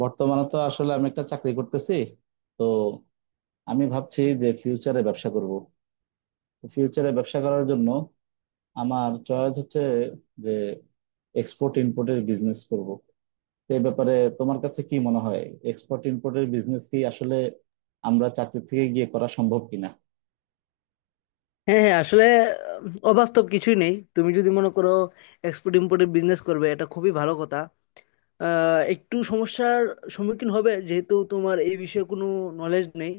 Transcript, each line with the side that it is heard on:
right: বর্তমানে তো আসলে আমি একটা চাকরি করতেছি। তো আমি ভাবছি যে ফিউচারে ব্যবসা করব। ফিউচারে ব্যবসা করার জন্য আমার চয়েস হচ্ছে যে এক্সপোর্ট ইম্পোর্টের বিজনেস করব। তো এই ব্যাপারে তোমার কাছে কি মনে হয়, এক্সপোর্ট ইম্পোর্টের বিজনেস কি আসলে আমরা চাকরি থেকে গিয়ে করা সম্ভব কিনা?
left: হ্যাঁ, হ্যাঁ, আসলে আহ, অবাস্তব কিছুই নেই। তুমি যদি মনে করো এক্সপোর্ট ইম্পোর্টের বিজনেস করবে, এটা খুবই ভালো কথা। একটু সমস্যার সম্মুখীন হবে যেহেতু তোমার এই বিষয়ে কোনো নলেজ নেই,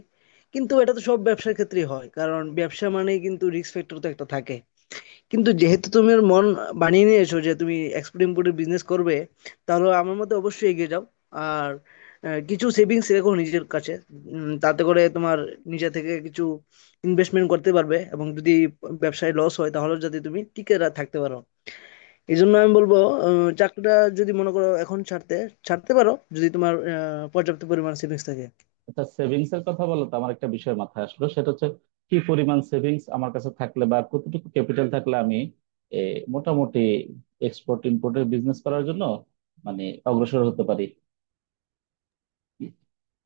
left: কিন্তু এটা তো সব ব্যবসার ক্ষেত্রেই হয়। কারণ ব্যবসা মানে কিন্তু রিস্ক ফ্যাক্টর তো একটা থাকে। কিন্তু যেহেতু তুমি ওর মন বানিয়ে নিয়েছো যে তুমি এক্সপোর্ট ইমপোর্টের বিজনেস করবে, তাহলে আমার মতে অবশ্যই এগিয়ে যাও। আর কিছু সেভিংস রেখো নিজের কাছে। তাতে করে তোমার নিজে থেকে কিছু ইনভেস্টমেন্ট করতে পারবে, এবং যদি ব্যবসায় লস হয় তাহলে যাতে তুমি টিকে থাকতে পারো। এই জন্য আমি বলবো, চাকরিটা যদি মনে করো এখন ছাড়তে ছাড়তে পারো, যদি তোমার পর্যাপ্ত পরিমাণ সেভিংস থাকে।
right: আচ্ছা, সেভিংস এর কথা বলো তো, আমার একটা বিষয় মাথায় আসলো, সেটা হচ্ছে কি পরিমাণ সেভিংস আমার কাছে থাকলে বা কতটুকু ক্যাপিটাল থাকলে আমি এ, মোটামুটি এক্সপোর্ট ইমপোর্টের বিজনেস করার জন্য মানে অগ্রসর হতে পারি।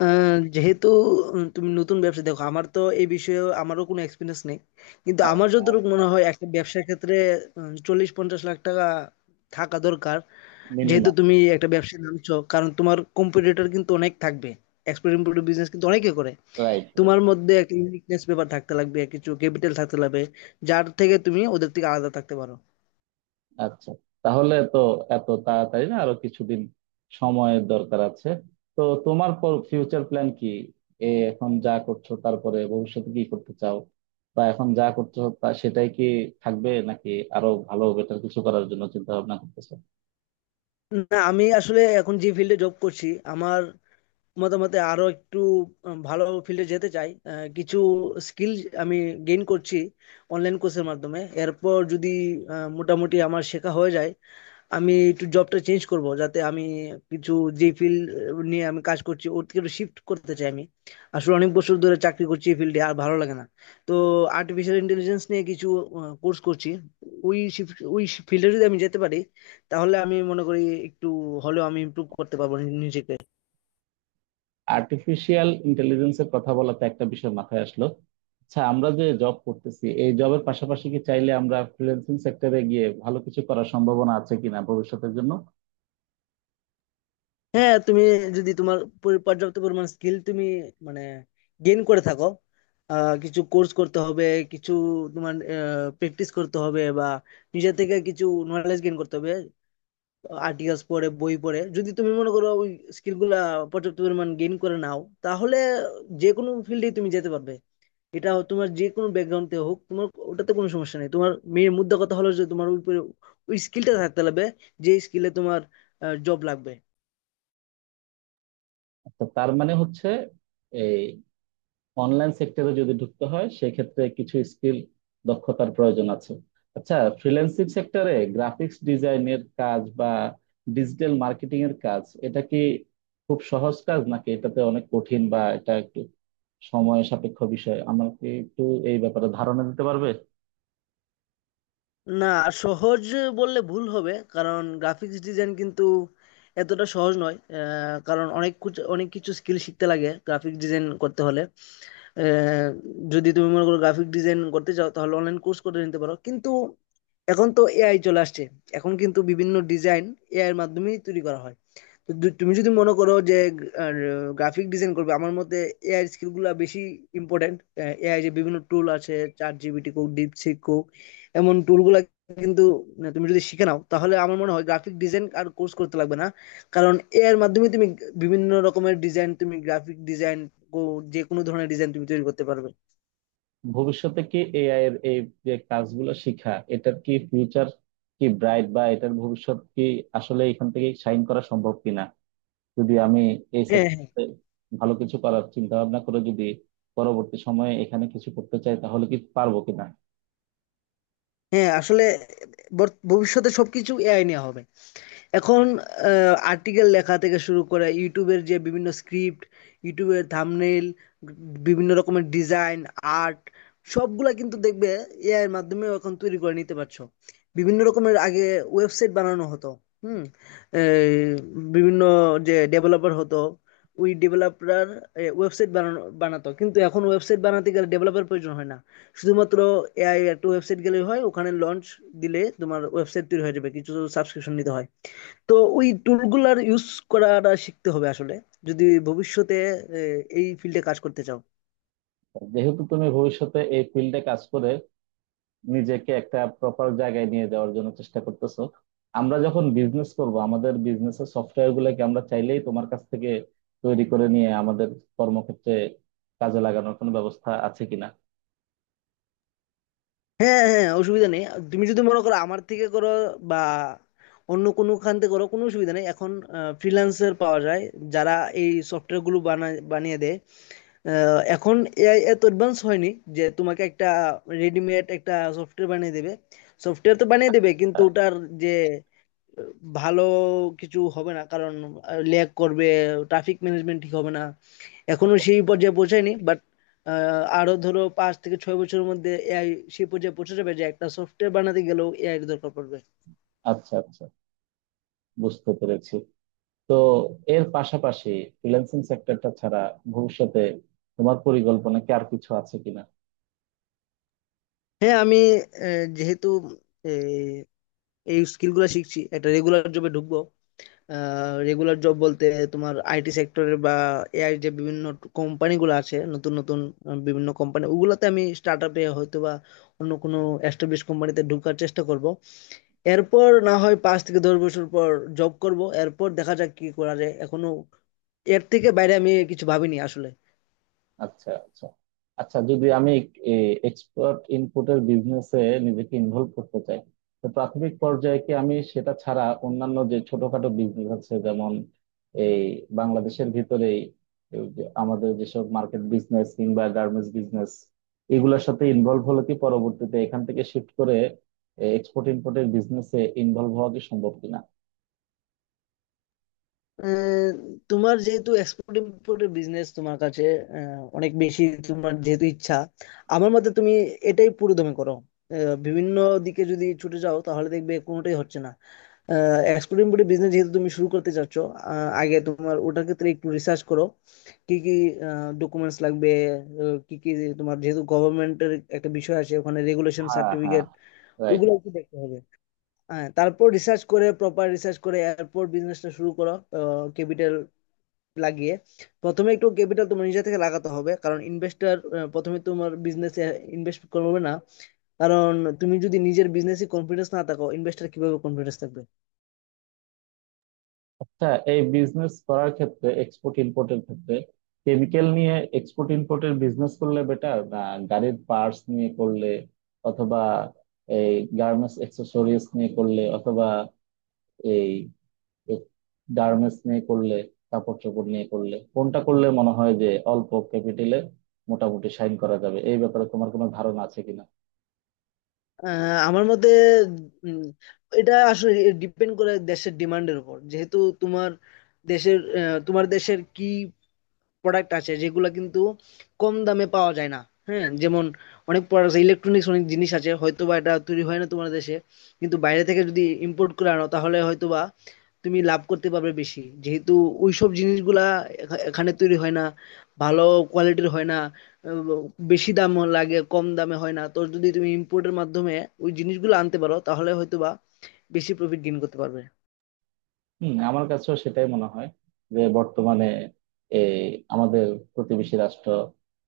left: যেহেতু তুমি নতুন ব্যবসা দেখো, আমার তো এই বিষয়ে আমারও কোনো এক্সপিরিয়েন্স নেই, কিন্তু
right: আর
left: আমার যতটুকু মনে হয় একটা ব্যবসার ক্ষেত্রে 40-50 লাখ টাকা থাকা দরকার। যেহেতু
right: মিনিমাম।
left: তুমি একটা ব্যবসায় নামছো, কারণ তোমার কম্পিটিটর কিন্তু অনেক থাকবে। এক্সপোর্ট ইমপোর্ট বিজনেস কিন্তু অনেকে করে।
right: রাইট।
left: তোমার মধ্যে একটা ইউনিকনেস ব্যাপার থাকতে লাগবে, কিছু ক্যাপিটাল থাকতে লাগবে, যার থেকে তুমি ওদের থেকে আলাদা থাকতে পারো।
right: আচ্ছা, তাহলে তো এত তাড়াতাড়ি না, আরো কিছুদিন সময়ের দরকার আছে। তো তোমার ফিউচার প্ল্যান কি? এ এখন যা করছো তারপরে ভবিষ্যতে কি করতে চাও, বা এখন যা করছো তা সেটাই কি থাকবে, নাকি আরো ভালো বেটার কিছু করার জন্য চিন্তা ভাবনা করতেছো?
left: না, আমি আসলে এখন যে ফিল্ডে জব করছি, আমার মতামতে আরো একটু ভালো ফিল্ডে যেতে চাই। কিছু স্কিল আমি গেইন করছি অনলাইন কোর্সের মাধ্যমে। এরপর যদি মোটামুটি আমার শেখা হয়ে যায়, আমি একটু জবটা চেঞ্জ করব, যাতে আমি কিছু যে ফিল্ড নিয়ে আমি কাজ করছি ওর থেকে একটু শিফট করতে চাই। আমি আসলে অনেক বছর ধরে চাকরি করছি এই ফিল্ডে, আর ভালো লাগে না। তো আর্টিফিশিয়াল ইন্টেলিজেন্স নিয়ে কিছু কোর্স করছি। ওই ফিল্ডে যদি আমি যেতে পারি, তাহলে আমি মনে করি একটু হলেও আমি ইমপ্রুভ করতে পারবো নিজেকে।
right: আর্টিফিশিয়াল ইন্টেলিজেন্সের কথা বলাতে একটা বিষয় মাথায় আসলো। আচ্ছা, আমরা যে জব করতেছি এই জবের পাশাপাশি কি চাইলে আমরা ফ্রিল্যান্সিং সেক্টরে গিয়ে ভালো কিছু করার সম্ভাবনা আছে কিনা ভবিষ্যতের জন্য?
left: হ্যাঁ, তুমি যদি তোমার পর্যাপ্ত পরিমাণ স্কিল তুমি মানে গেইন করে থাকো। কিছু কোর্স করতে হবে, কিছু তোমার প্র্যাকটিস করতে হবে, বা নিজে থেকে কিছু নলেজ গেইন করতে হবে। আর্টিকেলস পড়ে, বই পড়ে, যদি তুমি মনে করো ওই স্কিলগুলা পর্যাপ্ত পরিমাণ গেইন করে নাও, তাহলে যে কোনো ফিল্ডে তুমি যেতে পারবে। এটা তোমার যে কোনো ব্যাকগ্রাউন্ডে হোক তোমার ওটাতে কোনো সমস্যা নেই। তোমার মেয়ের মুদ্রা কথা হলো যে তোমার ওই স্কিলটা থাকতে লাগবে, যে স্কিলে তোমার জব লাগবে।
right: আচ্ছা, তার মানে হচ্ছে অনলাইন সেক্টরে যদি ঢুকতে হয় সেক্ষেত্রে কিছু স্কিল, দক্ষতার প্রয়োজন আছে। আচ্ছা, ফ্রিল্যান্সিং সেক্টরে গ্রাফিক্স ডিজাইনের কাজ বা ডিজিটাল মার্কেটিং এর কাজ এটা কি খুব সহজ কাজ, নাকি এটাতে অনেক কঠিন বা এটা একটু সময় সাপেক্ষ বিষয়? আমাকে একটু এই ব্যাপারে ধারণা দিতে পারবে?
left: না, সহজ বললে ভুল হবে, কারণ গ্রাফিক্স ডিজাইন কিন্তু এতটা সহজ নয়। কারণ অনেক কিছু অনেক কিছু স্কিল শিখতে লাগে গ্রাফিক ডিজাইন করতে হলে। আহ, যদি তুমি মনে করো গ্রাফিক ডিজাইন করতে চাও, তাহলে অনলাইন কোর্স করে নিতে পারো, কিন্তু এখন তো এআই চলে আসছে। এখন কিন্তু বিভিন্ন ডিজাইন এআই এর মাধ্যমেই তৈরি করা হয়। তো তুমি যদি মনে করো যে গ্রাফিক ডিজাইন করবে, আমার মতে এআই স্কিলগুলো বেশি ইম্পর্টেন্ট। এআই যে বিভিন্ন টুল আছে, চ্যাট জিপিটি কোক, ডিপসিক কোক, এমন টুলগুলো কিন্তু না, তুমি যদি শিখে নাও তাহলে আমার মনে হয় গ্রাফিক ডিজাইন আর কোর্স করতে লাগবে না। কারণ এআই এর মাধ্যমে তুমি বিভিন্ন রকমের ডিজাইন, তুমি গ্রাফিক ডিজাইন, যে কোনো ধরনের ডিজাইন তুমি তৈরি করতে পারবে।
right: ভবিষ্যতে কি এআই এর এই যে কাজগুলো শিখা, এটার কি ফিউচার, কি ব্রাইট বা এটার ভবিষ্যৎ কি? আসলে এখান থেকে শাইন করা সম্ভব কিনা যদি আমি এই
left: হ্যাঁ, হ্যাঁ,
right: সেক্টরে ভালো কিছু করার চিন্তা ভাবনা করে যদি পরবর্তী সময়ে এখানে কিছু করতে চাই, তাহলে কি পারবো কিনা?
left: হ্যাঁ, আসলে ভবিষ্যতে সবকিছু এআই নেওয়া হবে। এখন আর্টিকেল লেখা থেকে শুরু করে ইউটিউবের যে বিভিন্ন স্ক্রিপ্ট, ইউটিউবের থাম্বনেল, বিভিন্ন রকমের ডিজাইন, আর্ট, সবগুলা কিন্তু দেখবে এআই এর মাধ্যমে এখন তৈরি করে নিতে পারছো। বিভিন্ন রকমের আগে ওয়েবসাইট বানানো হতো। হুম। এই বিভিন্ন যে ডেভেলপার হতো, ওই ডেভেলপার ওয়েবসাইট বানানো বানাতো, কিন্তু এখন ওয়েবসাইট বানাতে গেলে ডেভেলপার প্রয়োজন হয় না। শুধুমাত্র এআই একটা ওয়েবসাইট গেলেই হয়, ওখানে লঞ্চ দিলে তোমার ওয়েবসাইট তৈরি হয়ে যাবে। কিছু সাবস্ক্রিপশন নিতে হয়। তো ওই টুলগুলার ইউজ করাটা শিখতে হবে আসলে, যদি ভবিষ্যতে এই ফিল্ডে কাজ করতে চাও।
right: যেহেতু তুমি ভবিষ্যতে এই ফিল্ডে কাজ করে নিজেকে একটা প্রপার জায়গায় নিয়ে যাওয়ার জন্য চেষ্টা করতেছো, আমরা যখন বিজনেস করব আমাদের বিজনেসের সফটওয়্যার গুলোকে আমরা চাইলেই তোমার কাছ থেকে তৈরি করে নিয়ে আমাদের কর্মক্ষেত্রে কাজে লাগানোর কোনো ব্যবস্থা আছে কিনা?
left: হ্যাঁ, হ্যাঁ, অসুবিধা নেই। আর তুমি যদি মনে করো আমার থেকে করো, বা অন্য কোনো খান থেকে করো, কোনো অসুবিধা নেই। এখন ফ্রিল্যান্সার পাওয়া যায় যারা এই সফটওয়্যার গুলো বানায়, বানিয়ে দেয়। এখন এআই এত অ্যাডভান্স হয়নি যে তোমাকে একটা রেডিমেড একটা সফটওয়্যার বানিয়ে দেবে। সফটওয়্যার তো বানিয়ে দেবে, কিন্তু
right: আহ,
left: ওটার যে ভালো কিছু হবে না, কারণ ল্যাগ করবে, ট্রাফিক ম্যানেজমেন্ট ঠিক হবে না। এখনো সেই পর্যায়ে পৌঁছায়নি, বাট আরো ধরো 5 থেকে 6 বছরের মধ্যে এআই সেই পর্যায়ে পৌঁছে যাবে যে একটা সফটওয়্যার বানাতে গেলেও এআই এর দরকার পড়বে।
right: আচ্ছা, আচ্ছা, বুঝতে পেরেছি। তো এর পাশাপাশি ফ্রিল্যান্সিং সেক্টরটা ছাড়া ভবিষ্যতে তোমার পরিকল্পনা কি আর কিছু আছে কিনা?
left: হ্যাঁ, আমি যেহেতু আহ, এই স্কিল গুলা শিখছি, একটা রেগুলার জবে ঢুকবো। রেগুলার জব বলতে তোমার আইটি সেক্টরে, বা এআই যে বিভিন্ন কোম্পানিগুলো আছে নতুন নতুন বিভিন্ন কোম্পানি, ওগুলোতে আমি স্টার্ট আপে হয়তো বা অন্য কোনো এস্টাবলিশ কোম্পানিতে ঢোকার চেষ্টা করব। এরপর না হয় 5 থেকে 10 বছর পর জব করব, এরপর দেখা যাক কি করা যায়। এখনো এর থেকে বাইরে আমি কিছু ভাবিনি আসলে।
right: আচ্ছা, আচ্ছা। আচ্ছা, যদি আমি এক্সপার্ট ইনপুটের বিজনেসে নিজেকে ইনভলভ করতে চাই, তো প্রাথমিক পর্যায়ে কি আমি সেটা ছাড়া অন্যান্য যে ছোটখাটো বিজনেস আছে, যেমন এই বাংলাদেশের ভিতরেই এই যে আমাদের যেসব মার্কেট বিজনেস কিংবা গার্মেন্টস বিজনেস, এগুলোর সাথে ইনভলভ হলে কি পরবর্তীতে এখান থেকে শিফট করে এক্সপোর্ট ইম্পোর্টের বিজনেসে ইনভলভ হওয়া কি সম্ভব কিনা?
left: আহ, তোমার যেহেতু এক্সপোর্ট ইমপোর্টের বিজনেস তোমার কাছে অনেক বেশি, তোমার যেহেতু ইচ্ছা, আমার মতে তুমি এটাই পুরো দমে করো। বিভিন্ন দিকে যদি ছুটে যাও তাহলে দেখবে কোনোটাই হচ্ছে না। এক্সপোর্ট ইমপোর্টের বিজনেস যেহেতু তুমি শুরু করতে চাচ্ছ, আগে তোমার ওটার ক্ষেত্রে একটু রিসার্চ করো। কি কি ডকুমেন্টস লাগবে, কি কি তোমার, যেহেতু গভর্নমেন্টের একটা বিষয় আছে ওখানে, রেগুলেশন,
right: হ্যাঁ, হ্যাঁ।
left: Certificate,
right: right.
left: ওইগুলো একটু দেখতে হবে। হ্যাঁ, তারপর রিসার্চ করে প্রপার রিসার্চ করে এয়ারপোর্ট বিজনেসটা শুরু করো। ক্যাপিটাল লাগিয়ে, প্রথমে একটু ক্যাপিটাল তোমার নিজে থেকে লাগাতে হবে, কারণ ইনভেস্টর প্রথমে তোমার বিজনেসে ইনভেস্ট করবে না। কারণ তুমি যদি নিজের বিজনেসে কনফিডেন্স না থাকো, ইনভেস্টর কিভাবে কনফিডেন্স থাকবে।
right: আচ্ছা, এই বিজনেস করার ক্ষেত্রে, এক্সপোর্ট ইম্পোর্টের ক্ষেত্রে, কেমিক্যাল নিয়ে এক্সপোর্ট ইম্পোর্টের বিজনেস করলে বেটার, না গাড়ির পার্টস নিয়ে করলে, অথবা এই গার্মেন্টস অ্যাক্সেসরিজ নিয়ে করলে, অথবা এই গার্মেন্টস নিয়ে করলে, কাপড় চোপড় নিয়ে করলে, কোনটা করলে মনে হয় যে অল্প ক্যাপিটালে মোটামুটি সাইন করা যাবে? এই ব্যাপারে তোমার কোনো ধারণা আছে কিনা?
left: আমার মতে উম, এটা আসলে ডিপেন্ড করে দেশের ডিমান্ডের উপর। যেহেতু তোমার দেশের তোমার দেশের কি প্রোডাক্ট আছে যেগুলো কিন্তু কম দামে পাওয়া যায় না। হ্যাঁ, যেমন অনেক প্রোডাক্ট ইলেকট্রনিক্স অনেক জিনিস আছে হয়তোবা এটা তৈরি হয় না তোমার দেশে, কিন্তু বাইরে থেকে যদি ইম্পোর্ট করে আনো তাহলে হয়তোবা তুমি লাভ করতে পারবে বেশি। যেহেতু ওইসব জিনিসগুলা এখানে তৈরি হয় না, ভালো কোয়ালিটির হয় না, আহ, বেশি দাম লাগে, কম দামে হয় না। তো যদি তুমি ইম্পোর্টের মাধ্যমে ওই জিনিসগুলো আনতে পারো, তাহলে হয়তো বা বেশি প্রফিট গেইন করতে পারবে।
right: হম, আমার কাছেও সেটাই মনে হয় যে বর্তমানে এই আমাদের প্রতিবেশী রাষ্ট্র,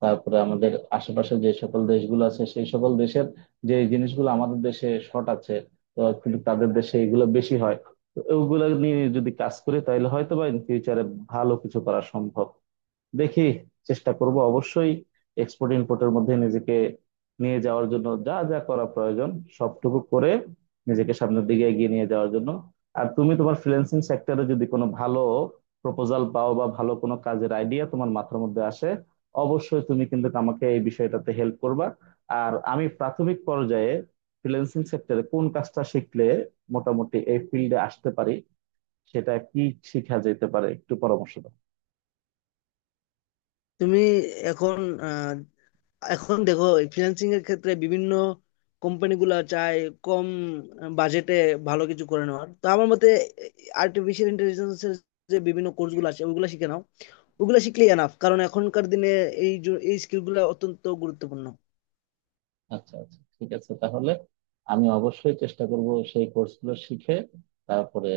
right: তারপরে আমাদের আশেপাশে যে সকল দেশগুলো আছে, সেই সকল দেশের যে জিনিসগুলো আমাদের দেশে শর্ট আছে, তো কিন্তু তাদের দেশে এগুলো বেশি হয়, তো ওগুলো নিয়ে যদি কাজ করি তাহলে হয়তো বা ইন ফিউচারে ভালো কিছু করা সম্ভব। দেখি, চেষ্টা করব অবশ্যই এক্সপোর্ট ইমপোর্টের মধ্যে নিজেকে নিয়ে যাওয়ার জন্য যা যা করা প্রয়োজন সবটুকু করে নিজেকে সামনের দিকে এগিয়ে নিয়ে যাওয়ার জন্য। আর তুমি তোমার ফ্রিল্যান্সিং সেক্টরে যদি কোনো ভালো প্রপোজাল পাও বা ভালো কোনো কাজের আইডিয়া তোমার মাথার মধ্যে আসে, অবশ্যই তুমি কিন্তু আমাকে এই বিষয়টাতে হেল্প করবা। আর আমি প্রাথমিক পর্যায়ে ফ্রিল্যান্সিং সেক্টরে কোন কাজটা শিখলে মোটামুটি এই ফিল্ডে আসতে পারি, সেটা কি শিখা যেতে পারে, একটু পরামর্শ দাও।
left: তুমি এখন আহ, এখন দেখো, ফ্রিল্যান্সিং এর ক্ষেত্রে বিভিন্ন কোম্পানিগুলো চায় কম বাজেটে ভালো কিছু করে নেওয়ার। তো আমার মতে আর্টিফিশিয়াল ইন্টেলিজেন্সের যে বিভিন্ন কোর্সগুলো আছে ওইগুলো শিখে নাও। ওগুলা শিখলেই এনাফ, কারণ এখনকার দিনে এই স্কিল গুলা অত্যন্ত গুরুত্বপূর্ণ।
right: আচ্ছা, আচ্ছা, ঠিক আছে। তাহলে আমি অবশ্যই চেষ্টা করব সেই কোর্সগুলো শিখে, তারপরে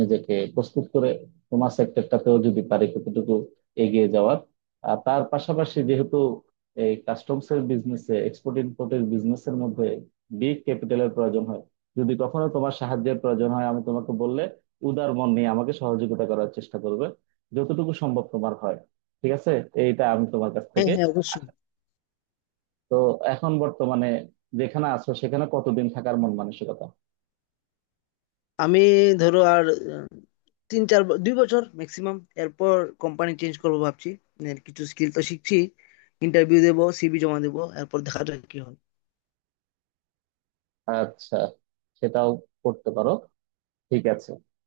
right: নিজেকে প্রস্তুত করে তোমার সেক্টরটাতেও যদি পারি কতটুকু এগিয়ে যাওয়ার। আর তার পাশাপাশি যেহেতু এই কাস্টমস এর বিজনেসে, এক্সপোর্ট ইমপোর্টের বিজনেসের মধ্যে বিগ ক্যাপিটালের প্রয়োজন হয়, যদি কখনো তোমার সাহায্যের প্রয়োজন হয় আমি তোমাকে বললে উদার মন নিয়ে আমাকে সহযোগিতা করার চেষ্টা করবে যতটুকু সম্ভব তোমার হয়। ঠিক আছে? এইটা আমি তোমার কাছ
left: হ্যাঁ,
right: থেকে।
left: হ্যাঁ, অবশ্যই।
right: তো এখন বর্তমানে যেখানে আছো সেখানে কতদিন থাকার মন মানসিকতা?
left: আমি ধরো আর আহ, 2 বছর ম্যাক্সিমাম। এরপর কোম্পানি চেঞ্জ করবো ভাবছি। এর কিছু স্কিল তো শিখছি। ইন্টারভিউ দেবো, সিভি জমা দেবো, এরপর দেখা যাক কি হয়।
right: আচ্ছা, সেটাও করতে পারো। ঠিক আছে।